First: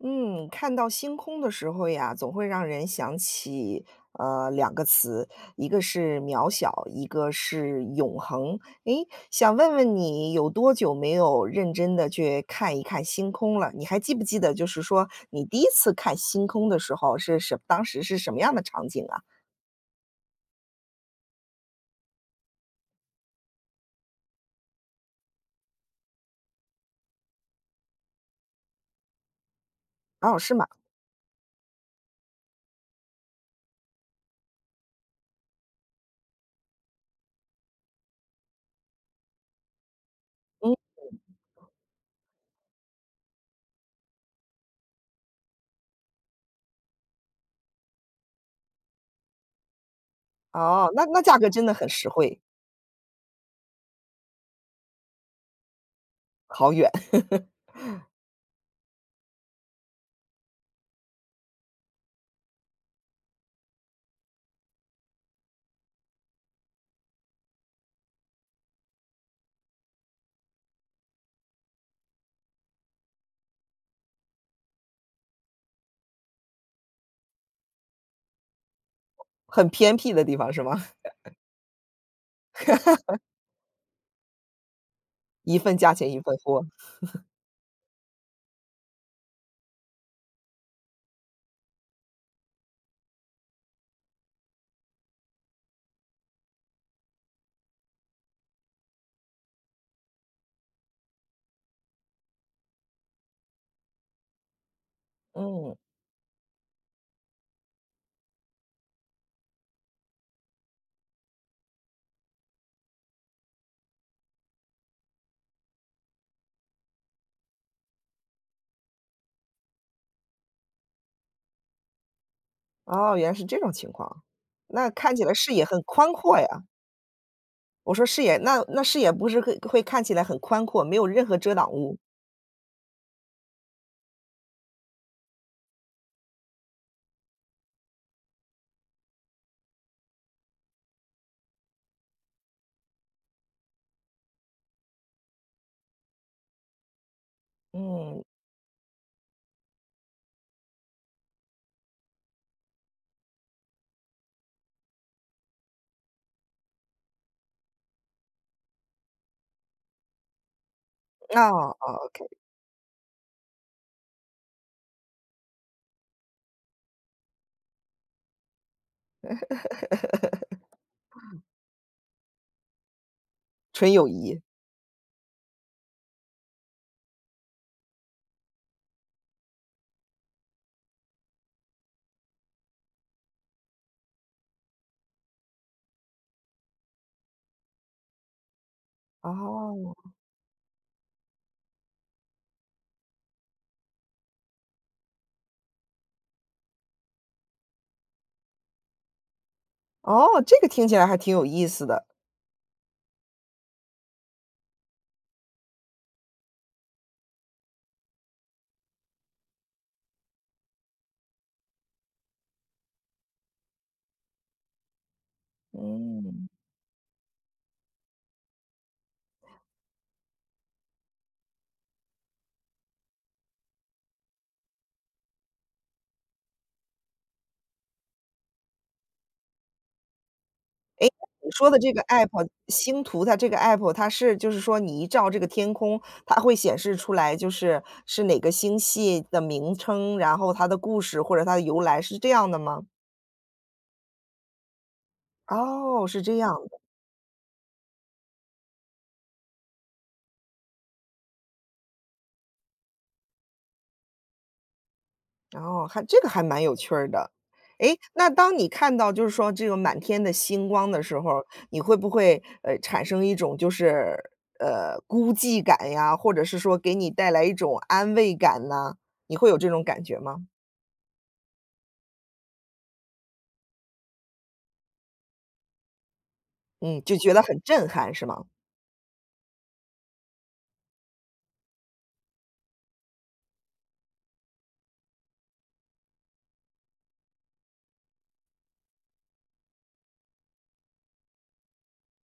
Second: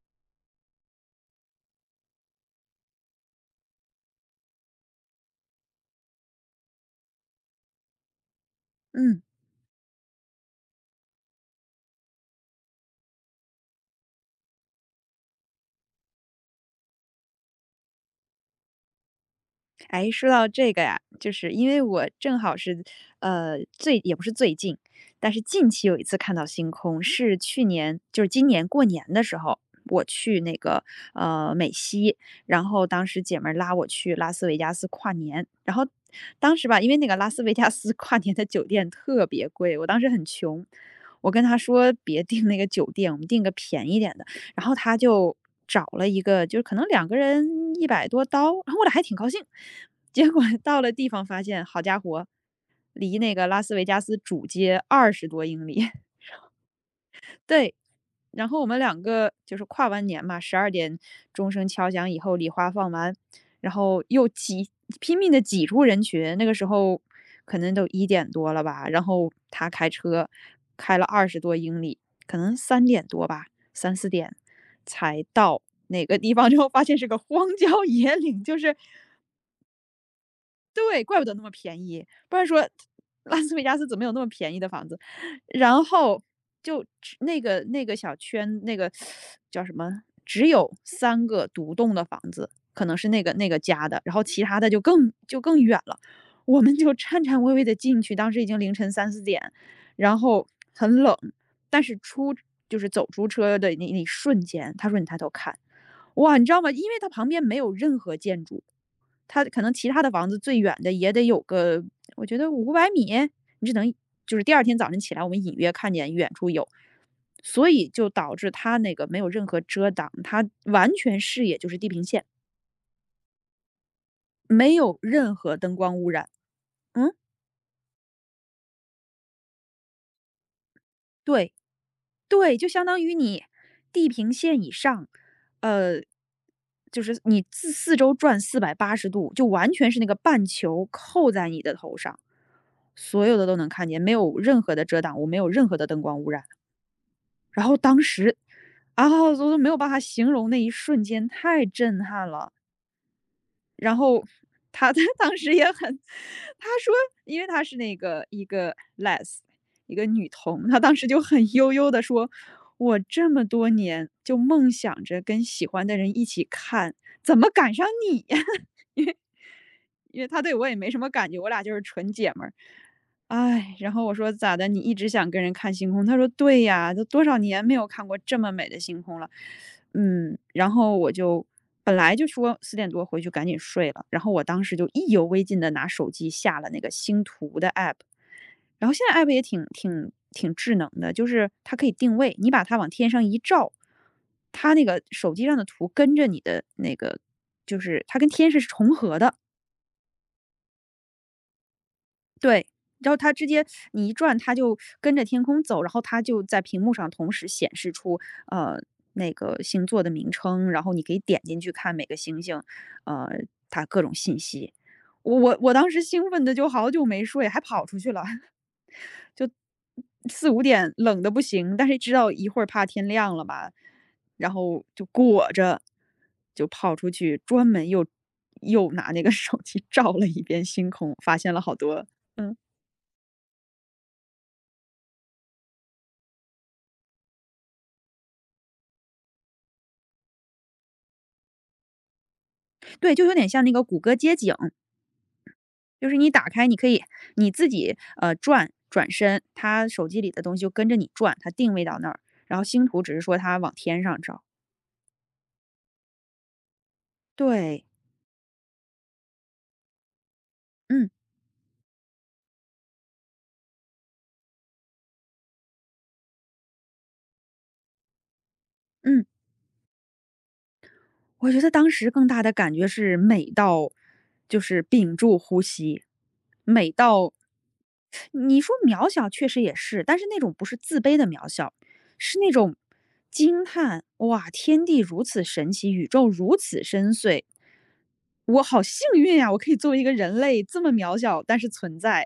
嗯，看到星空的时候呀，总会让人想起两个词，一个是渺小，一个是永恒。诶，嗯，想问问你有多久没有认真的去看一看星空了？你还记不记得，就是说你第一次看星空的时候当时是什么样的场景啊？哎，说到这个呀，就是因为我正好是，最也不是最近，但是近期有一次看到星空，是去年，就是今年过年的时候，我哦，去是那吗？个美西，然后当时姐们儿拉我去拉斯维加斯跨年，然后当时吧，因为那个拉斯维加斯 跨年的酒店特别贵，我当时很穷，嗯，我跟她说别订那个酒店，我们订个便宜点的。然后他就找了一个，就是可能两个人100多刀，然后我俩还挺高兴。结果到哦，了那地那方价发格现，真的好很家实伙，惠，离那个拉斯维加斯主街二十多英里，好远，对，然后我们两个就是跨完年嘛，12点钟声敲响以后，礼花放完，然后又拼命的挤出人群。那个时候可能都1点多了吧，然后他开车开了二十多英里，可能3点多吧，三四点才到哪个地方，之后发现是个荒郊野岭，就是很偏僻的地方是吗？对，怪不得那么便宜，不然说拉斯维加斯怎么有那么便宜的房子？一份然价钱一后份货，就只那个小圈，那个叫什么，只有三个独栋的房子，可能是那个家的，然后其他的就更远了。我们就颤颤巍巍的进去，当时已经凌晨三四点，然后很冷，但是就是走出车的那一瞬间，他说：“你抬头看。”嗯。哇，你知道吗？因为它旁边没有任何建筑。他可能其他的房子最远的也得有个，我觉得500米，你只能就是第二天早晨起来，我们隐约看见远处有，所以就导致他那个没有任何遮挡，他完全视野就是地平线，哦，原来是这种情况，没那有看起来任视何野灯很光污宽染。阔呀。嗯，我说视野，那视野不是会看起来很宽阔，没有任何对，遮挡物。对，就相当于你地平线以上，呃，就是你自四周转480度，就完全是那个半球扣在你的头上，所有的都能看见，没有任何的遮挡物，没有任何的灯光污染。然后当嗯，时，啊，我都没有办法形容那一瞬间，太震撼了。然后他当时也很，他说，因为他是那个一个 les，s 一个女童，他当时就那 很悠悠的 OK 说：“我这么多年就梦想着跟喜欢的人一起看，怎么赶上你呀？”因为他对我也没什么感觉，我俩就是纯姐们儿。唉，纯然后友我说谊。咋的？你一直想跟人看星空？他说对呀，都多少年没有看过这么美的星空了。嗯，然后我就本来就说4点多回去赶紧睡了，然后我当时就意犹未尽的拿手机下了那个星图的 app，然后现在 app 也挺哦，挺挺智能的，就是它可以定位，你把它往天上一照，它那个手机上的图跟着你的那个，就是它跟天是重合的。哦，这个听起来还挺有意思的。对，然后它直接你一转，它就跟着天空走，然后它就在屏幕上同时显示出呃那个星座的名称，然后你可以点进去看每个星星，呃，它各种信息。我当时兴奋嗯，的就好久没睡，还跑出去了，就四五点冷的不行，但是知道一会儿怕天亮了吧，然后就裹着就跑出去，专门又拿那个手机 照了一遍星哎，空，发你现了说好的这个 多，app 嗯。星图，它这个 app 它是就是说你一照这个天空，它会显示出来就是是哪个星系的名称，然后它的故事或者它的由来，是这样的吗？对，就有点像那个谷歌街景，哦，就是是你这打样开，你的。可以你自己转转身，它手机里的东西就跟着你转，它定位到那儿，然后星图只是说它往天上照。然后还这个还蛮有趣儿的。对，诶，那当你看到就是说这个满天的星光的嗯时候，你会不会，产生一种就是，孤寂感呀，或者是说给你带来一种安慰感呢？嗯。你会有这种感觉吗？我觉得当时更大的感觉是美到，就是屏住呼吸，美嗯，就觉到得很震撼是吗？你说渺小确实也是，但是那种不是自卑的渺小，是那种惊叹：“哇，天地如此神奇，宇宙如此深邃，我好幸运呀！我可以作为一个人类这么渺小，但是存在。”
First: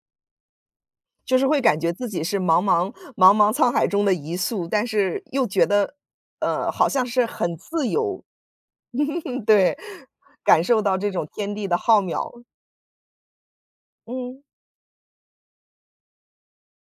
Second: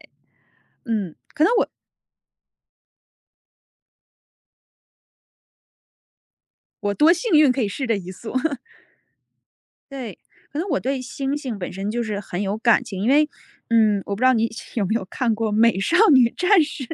嗯，就可是能会我感觉自己是茫茫茫茫沧海中的一粟，但是又觉得，好我像多是幸运很可以试自这一由，宿。对，对，可感能受我到对这种星天星地本的身浩就是渺，很有感情，因为，嗯，我不知道嗯。你 有没有看过《美少女战士》？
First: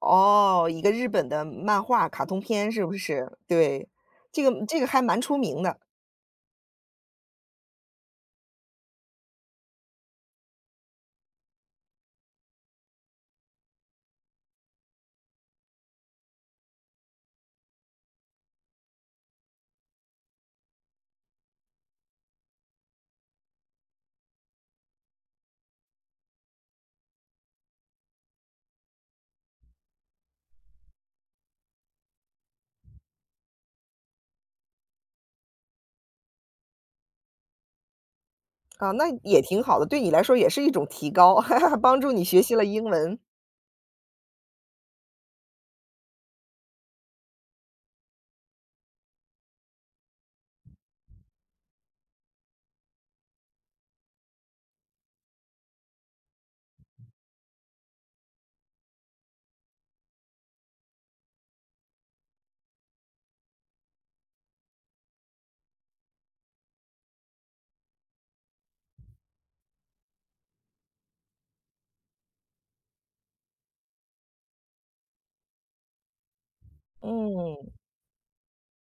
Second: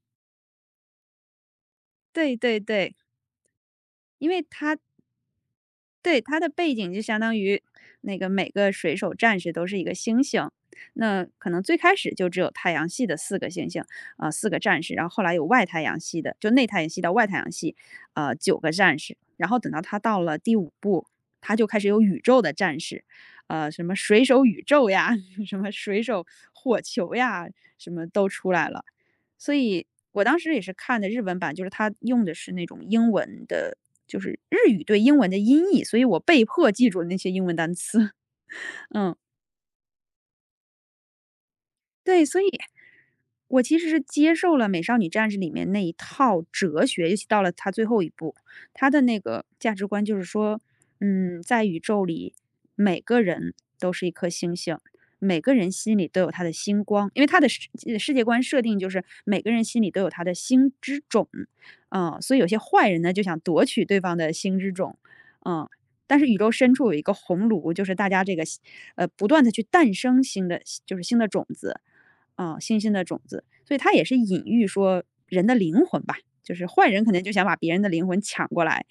哦，一个日本的漫画 卡对通对片是不对，是？对，因这为个它这个还蛮出名的，对，它的背景就相当于那个每个水手战士都是一个星星，那可能最开始就只有太阳系的四个星星，四个战士，然后后来有外太阳系的，就内太阳系到外太阳系，九个战士，然后等到他到了第五部，他就开始有宇宙的战士，什么水手宇宙呀，什么水手火球呀，什么都出来了。所以我当时也是看的日文版，就是它用的是那种英文的，就是日语对英文的音译，所以我被迫记住了那些英文单词，啊，那嗯。也挺好的，对你来说也是一种提高，帮助你对，学所以习了英文。我其实是接受了《美少女战士》里面那一套哲学，尤其到了它最后一步，它的那个价值观就是说，嗯，在宇宙里，每个人都是一颗星星，每个人心里都有他的星光，因为他的世界观设定就是每个人心里都有他的星之种，嗯，所以有些坏人呢就想夺取对方的星之种，嗯。但是宇宙深处有一个红炉，就是大家这个，不断的去诞生新的，就是新的种子，星星的种子，所以它也是隐喻说人的灵魂吧，就是坏人可能就想把别嗯，人的灵魂抢过来，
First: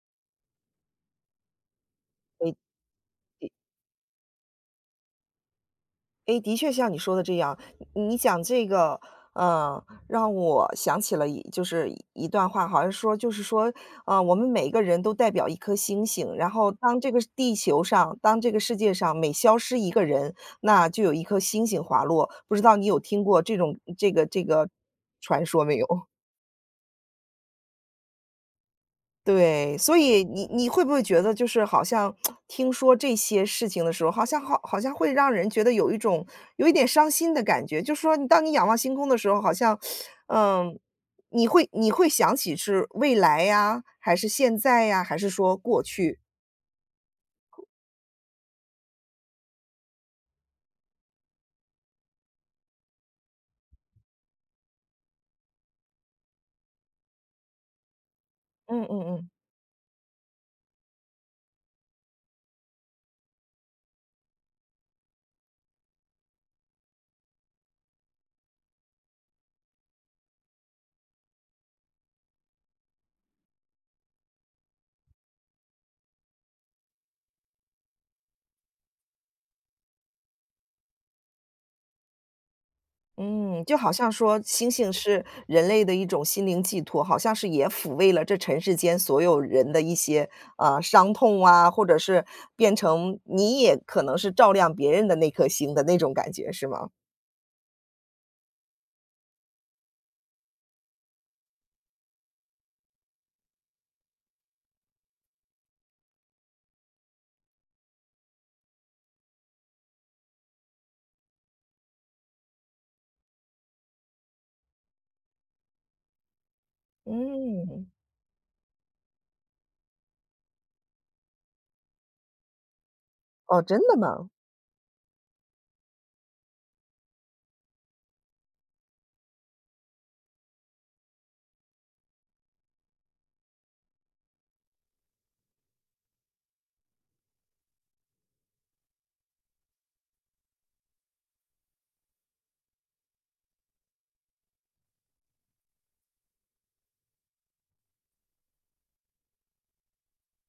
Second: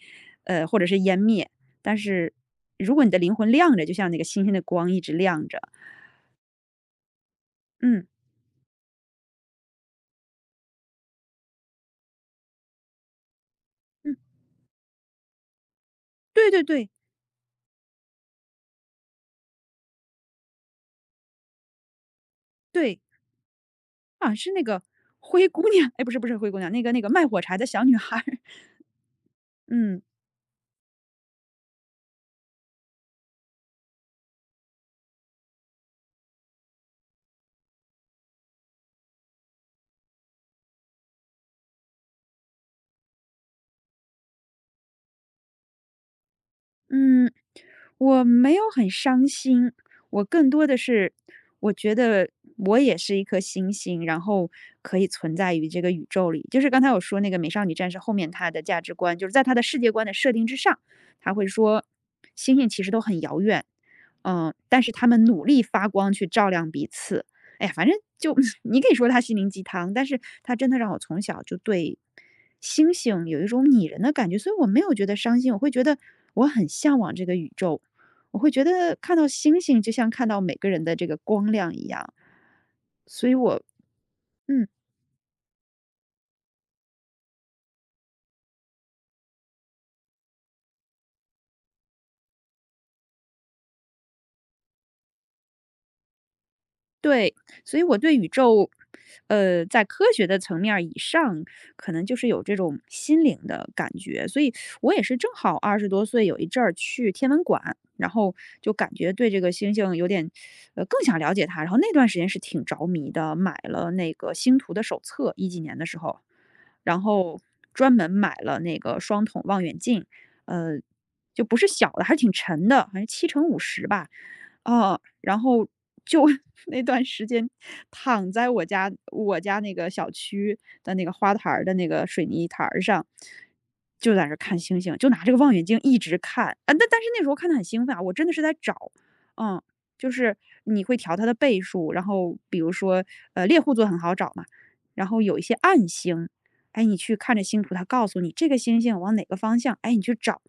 或者是湮灭。但是如果你的灵魂亮着，就像那个星星的光一直亮着，诶，的确像你说的这样，嗯你讲这个，让我想起了一就是一段话，好像说就是说，嗯，我们每个人都代表一颗星星，然对对后对当这个地球上，当这个世界上每消失一个人，那就有一颗星星滑落。不知道你有对，听过这种啊，是那个传灰姑说没有？娘，哎，不是不是灰姑娘，那个卖火柴的小女孩儿 对，所嗯，以你会不会觉得就是好像听说这些事情的时候，好像好像会让人觉得有一种有一点伤心的感觉，就是说你当你仰望星空的时候，好像，嗯，你会想起是未来呀，还是现在呀，还是说过去？嗯，我没有很伤心，我更多的是我觉得我也是一颗星星，然后可以存在于这个宇宙里。就是刚才我说那个《美少女战士》后面她的价嗯值嗯观，就嗯。是在她的世界观的设定之上，她会说星星其实都很遥远，嗯，但是他们努力发光去照亮彼此。哎呀，反正就 你可以说它心灵鸡汤，但是它真的让我从小就对星星有一种拟人的感觉，所以我没有觉得伤心，我会觉得我很向往这个宇宙，我会觉得看到星星就像看到每个人的这个光亮一样，所以我嗯，就好像说嗯，星星是人类的一种心灵寄托，好像是也抚慰了这尘世间所有人的一些伤痛啊，或者是变成你也可能是照亮别人的那颗星的那种感觉，是吗？对，所以我对宇宙，在科学的层面儿以上，可能就是有这种心灵的感觉。所以我也是正好20多岁有一阵儿去天文馆，然后就感觉对这个星星有点，更想了解它。然后那段时间是挺着迷的，买了那个星图的手册，一几年的时候，然后嗯，专门买了那个双筒望远镜，呃，就不是小的，还是挺沉的，好像七乘五哦，真十的吧。吗？啊，然后就 那段时间躺在我家那个小区的那个花坛儿的那个水泥台儿上，就在那儿看星星，就拿这个望远镜一直看啊。但是那时候看的很兴奋啊，我真的是在找，嗯，就是你会调它的倍数，然后比如说猎户座很好找嘛，然后有一些暗星，哎，你去看着星图，它告诉你这个星星往哪个方向，哎，你去找。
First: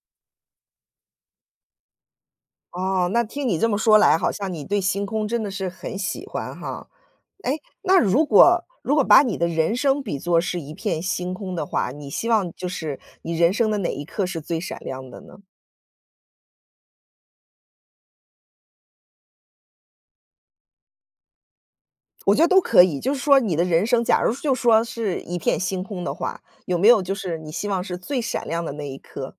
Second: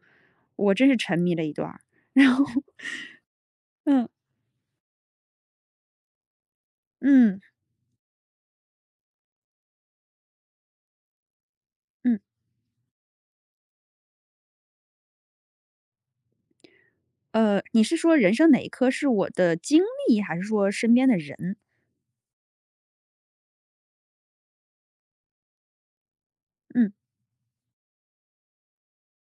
我真是沉迷了一段儿然后 哦，那听你这么说嗯来，好像你对星空真的是很喜欢哈。嗯。哎，那如果把你的人生比作是一片星空的话，你嗯，希望就是你人生的哪一刻是最闪亮的呢？你是说人生哪一刻是我的经历，还是说身边的人？我觉得都可以，就是说你的人生，假如就说是一片星空的话，有没嗯，有就是你希望是最闪亮的那一刻？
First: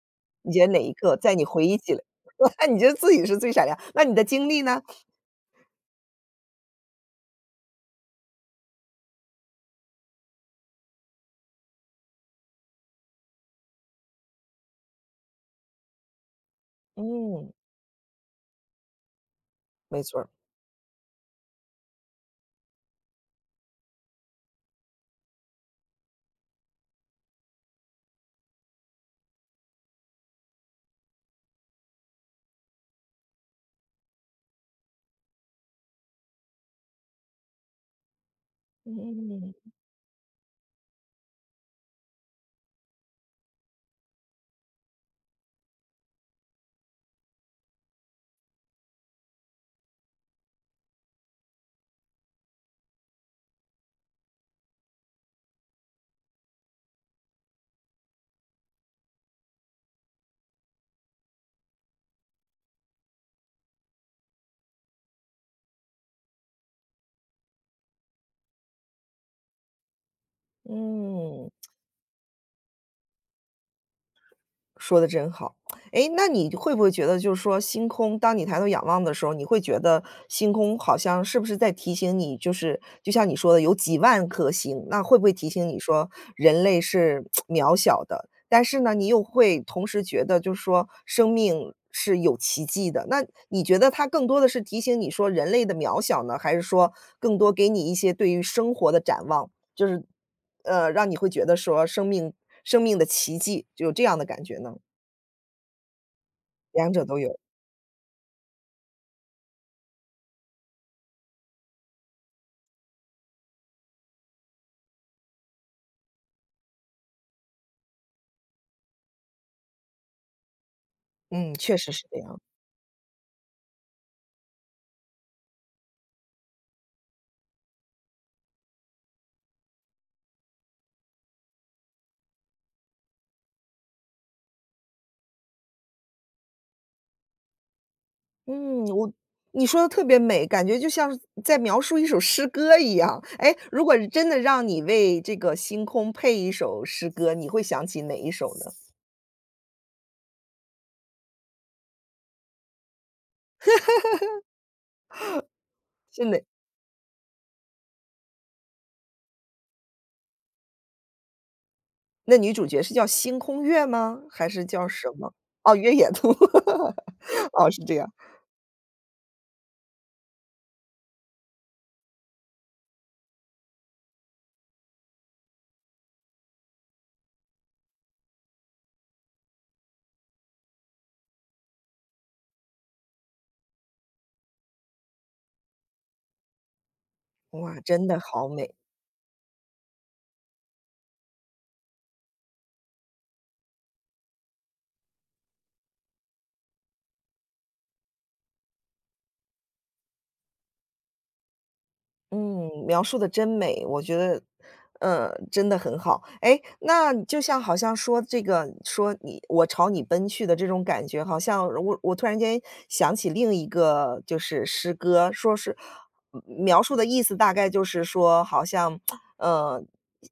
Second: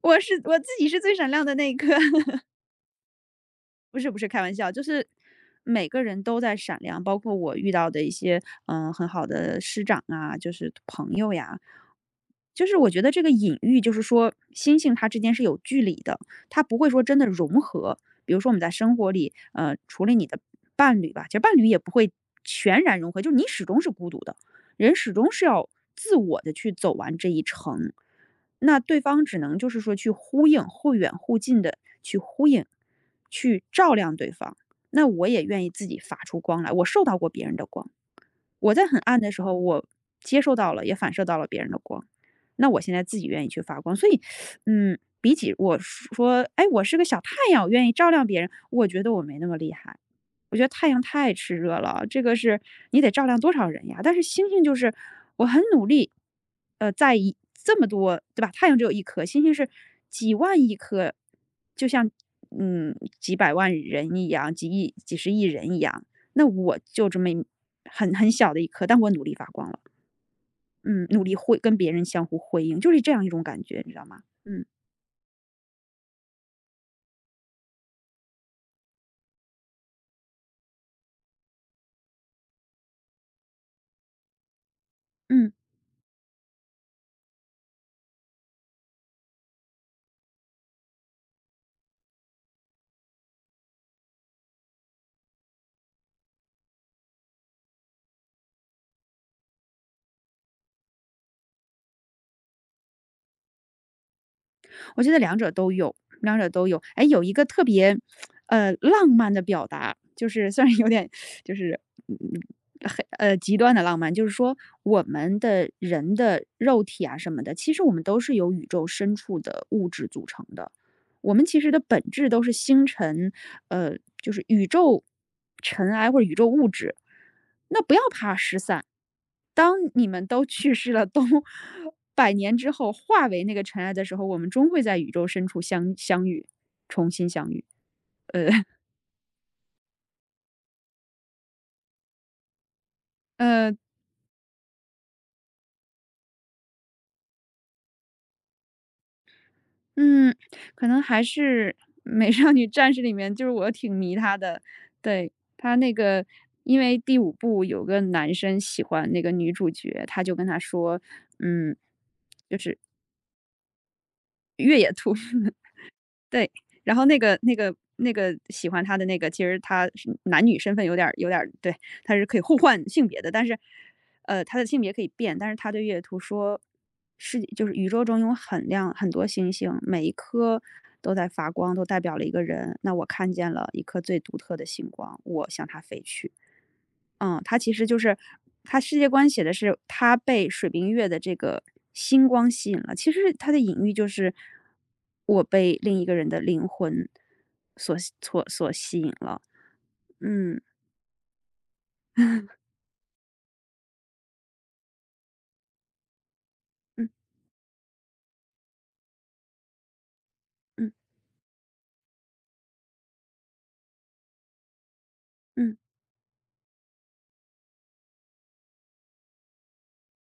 你我觉自得哪己一是最刻闪在你亮的回那一忆起刻。来，你觉得自己是最闪亮？不那是你不的是开经玩历笑，呢？就是每个人都在闪亮，包括我遇到的一些很好的师长啊，就是朋友呀，就是我觉得这个隐喻就是说星星它之间是有距离的，它不会说真的融嗯，合。比如说我们在生活里，没除了错你儿的伴侣吧，其实伴侣也不会全然融合，就是你始终是孤独的，人始终是要自我的去走完这一程。那对方只能就是说去呼应，或远或近的去呼应，去照亮对方。那我也愿意自己发出光来，我受到过别人的光，我在嗯很暗的时候，嗯我接受到了，也反射到了别人的光。那我现在自己愿意去发光，所以，嗯，比起我说，哎，我是个小太阳，我愿意照亮别人，我觉得我没那么厉害。我觉得太阳太炽热了，这个是你得照亮多少人呀？但是星星就是我很努力，呃，在一这么多，对吧？太阳只有一颗，星星是几万亿颗，就像几百万人一样，几亿、几十亿人一样，那我就这么很小的一颗，但我努力发光了，嗯，努力嗯。会跟别人相互辉映，就是这样一种感觉，你知道吗？嗯说的真好。哎，那你会不会觉得就是说星空当你抬头仰望的时候，你会觉得星空好像是不是在提醒你，就是就像你说的有几万颗星，那会不会提嗯。醒你说人类是 渺小的？但是呢，你又会同时觉得就是说生命是有奇迹的。那你觉得它更多的是提醒你说人类的渺小呢，还是说更多给你一些对于生活的展望，就是，让你会觉得说生命的奇迹，就有这样的感觉呢？我觉得两者都有，两者都有。两者哎，都有一有，个特别，浪漫的表达，就是虽然有点就是，嗯，极端的浪漫，就是说我们的人的肉体啊什么的，其实我们都是由宇宙深处的物质组成的。我们嗯，其实确的实本是这质样。都是星辰，呃，就是宇宙尘埃或者宇宙物质。当你们都去世了，都百年之后化为那个尘埃的时候，我们终会在宇宙深处相遇，重新相遇。呃嗯，你说的特别美，感觉就像是在描述一首诗歌一样。哎，呃，如果是真的让你为这个星空配一首诗歌，你会想起哪一首呢？嗯，可能还是《美少女战士》里面，就是我挺迷她的，对，她那是个。哪因为第五部有个男生喜欢那个女主角，他就跟她说：“嗯，那女主角是叫星空月吗？还是越叫野什兔 么？哦，月野兔。对，然后那个 那哦，个是这样。那个喜欢他的那个，其实他是男女身份有点儿对，他是可以互换性别的，但是，他的性别可以变，但是他对月兔说，就是宇宙中有很亮很多星星，每一颗都在发光，都代表了一个人。那我看见了一颗最独特的星光，我向它飞去。嗯，他其哇，实就真是的好美。他世界观写的是他被水冰月的这个星光吸引了，其实他的隐喻就是我被另一个人的灵魂所吸引了。嗯 嗯，描述的真美，我觉得，真的很好。哎，嗯那就像好像说这个说你“我朝你奔去”的这种嗯感觉，好像我突然间想起另一个就是诗歌，说是嗯，描述的意思大概就是说好像，呃，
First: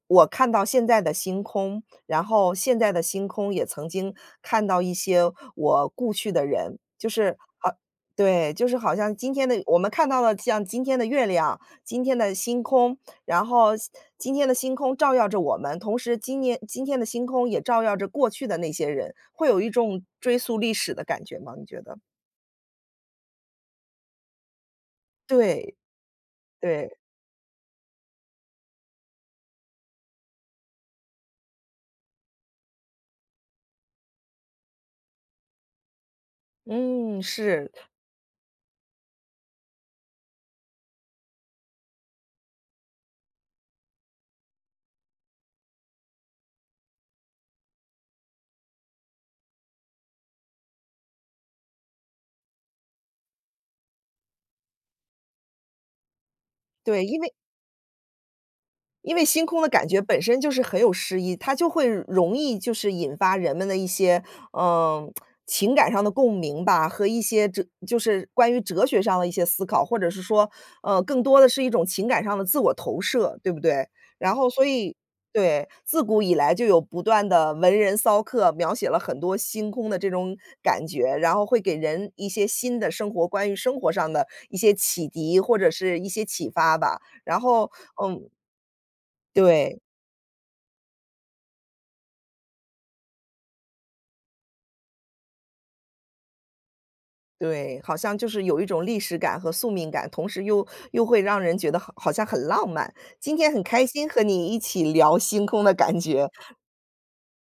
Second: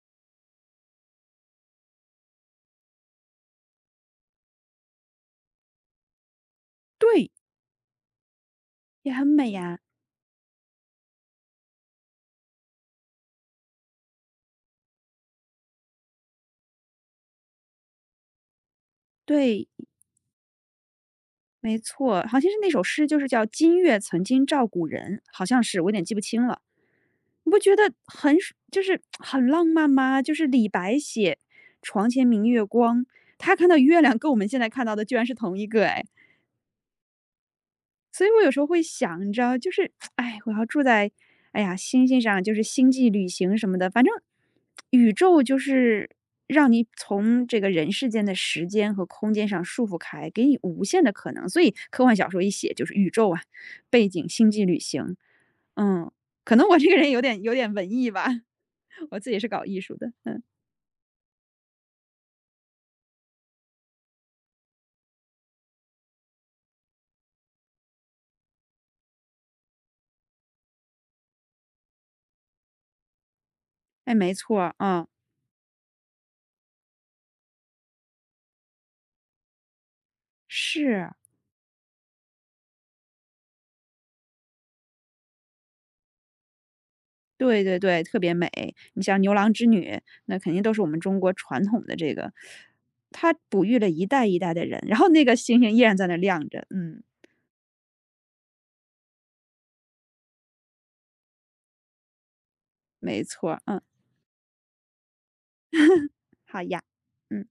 我看到现在的星空，然后现在的星空也曾经看到一些我故去的人，就对，是好对，就是好也像很今天美的我呀，们看到了像今天的月亮，今天的星空，然后今天的星空照耀着我们，同时今年今天的星空也照耀着过去的那些人，会有一对。种追溯历史的感觉吗？你没觉得？错，好像是那首诗，就是叫“今月曾经照古人”，好像对，是，我有点记不清了。对，你不觉得很很浪漫吗？就是李白写“床前明月光”，他看到月亮跟我们现在看到的居然是同一个哎。嗯，是，所以我有时候会想，你知道，就是，哎，我要住在，哎呀，星星上，就是星际旅行什么的，反正宇宙就是让你从这个人世间的时间和空间上束缚开，给你无限的可能。所以科幻小说一写就是宇宙啊，背景星际旅行，嗯，可能我这个对，人因有为点有点文艺吧，因我为自己星是空搞的艺感术觉的，本身嗯，就是很有诗意，它就会容易就是引发人们的一些，嗯，情感上的共鸣吧，和一些就是关于哲学上的一些思考，或者是说，更多的是一种情感上的自我投射，对不对？哎，没然后错所啊，以嗯，对，自古以来就有不断的文人骚客描写了很多星空的这种感是觉，啊。然后会给人一些新的生活关于生活上的一些启迪，或者是一些启发吧。然对后，对对，特嗯，别美。你像牛郎织对。女，那肯定都是我们中国传统的这个，它哺育了一代一代的人，然后那个星星依然在那亮着。嗯，对，好像就是有一种历史感和宿命感，同时又会让人觉得好像很浪漫。没今天错儿很嗯，开心和你一起聊星空的感觉。好呀，嗯。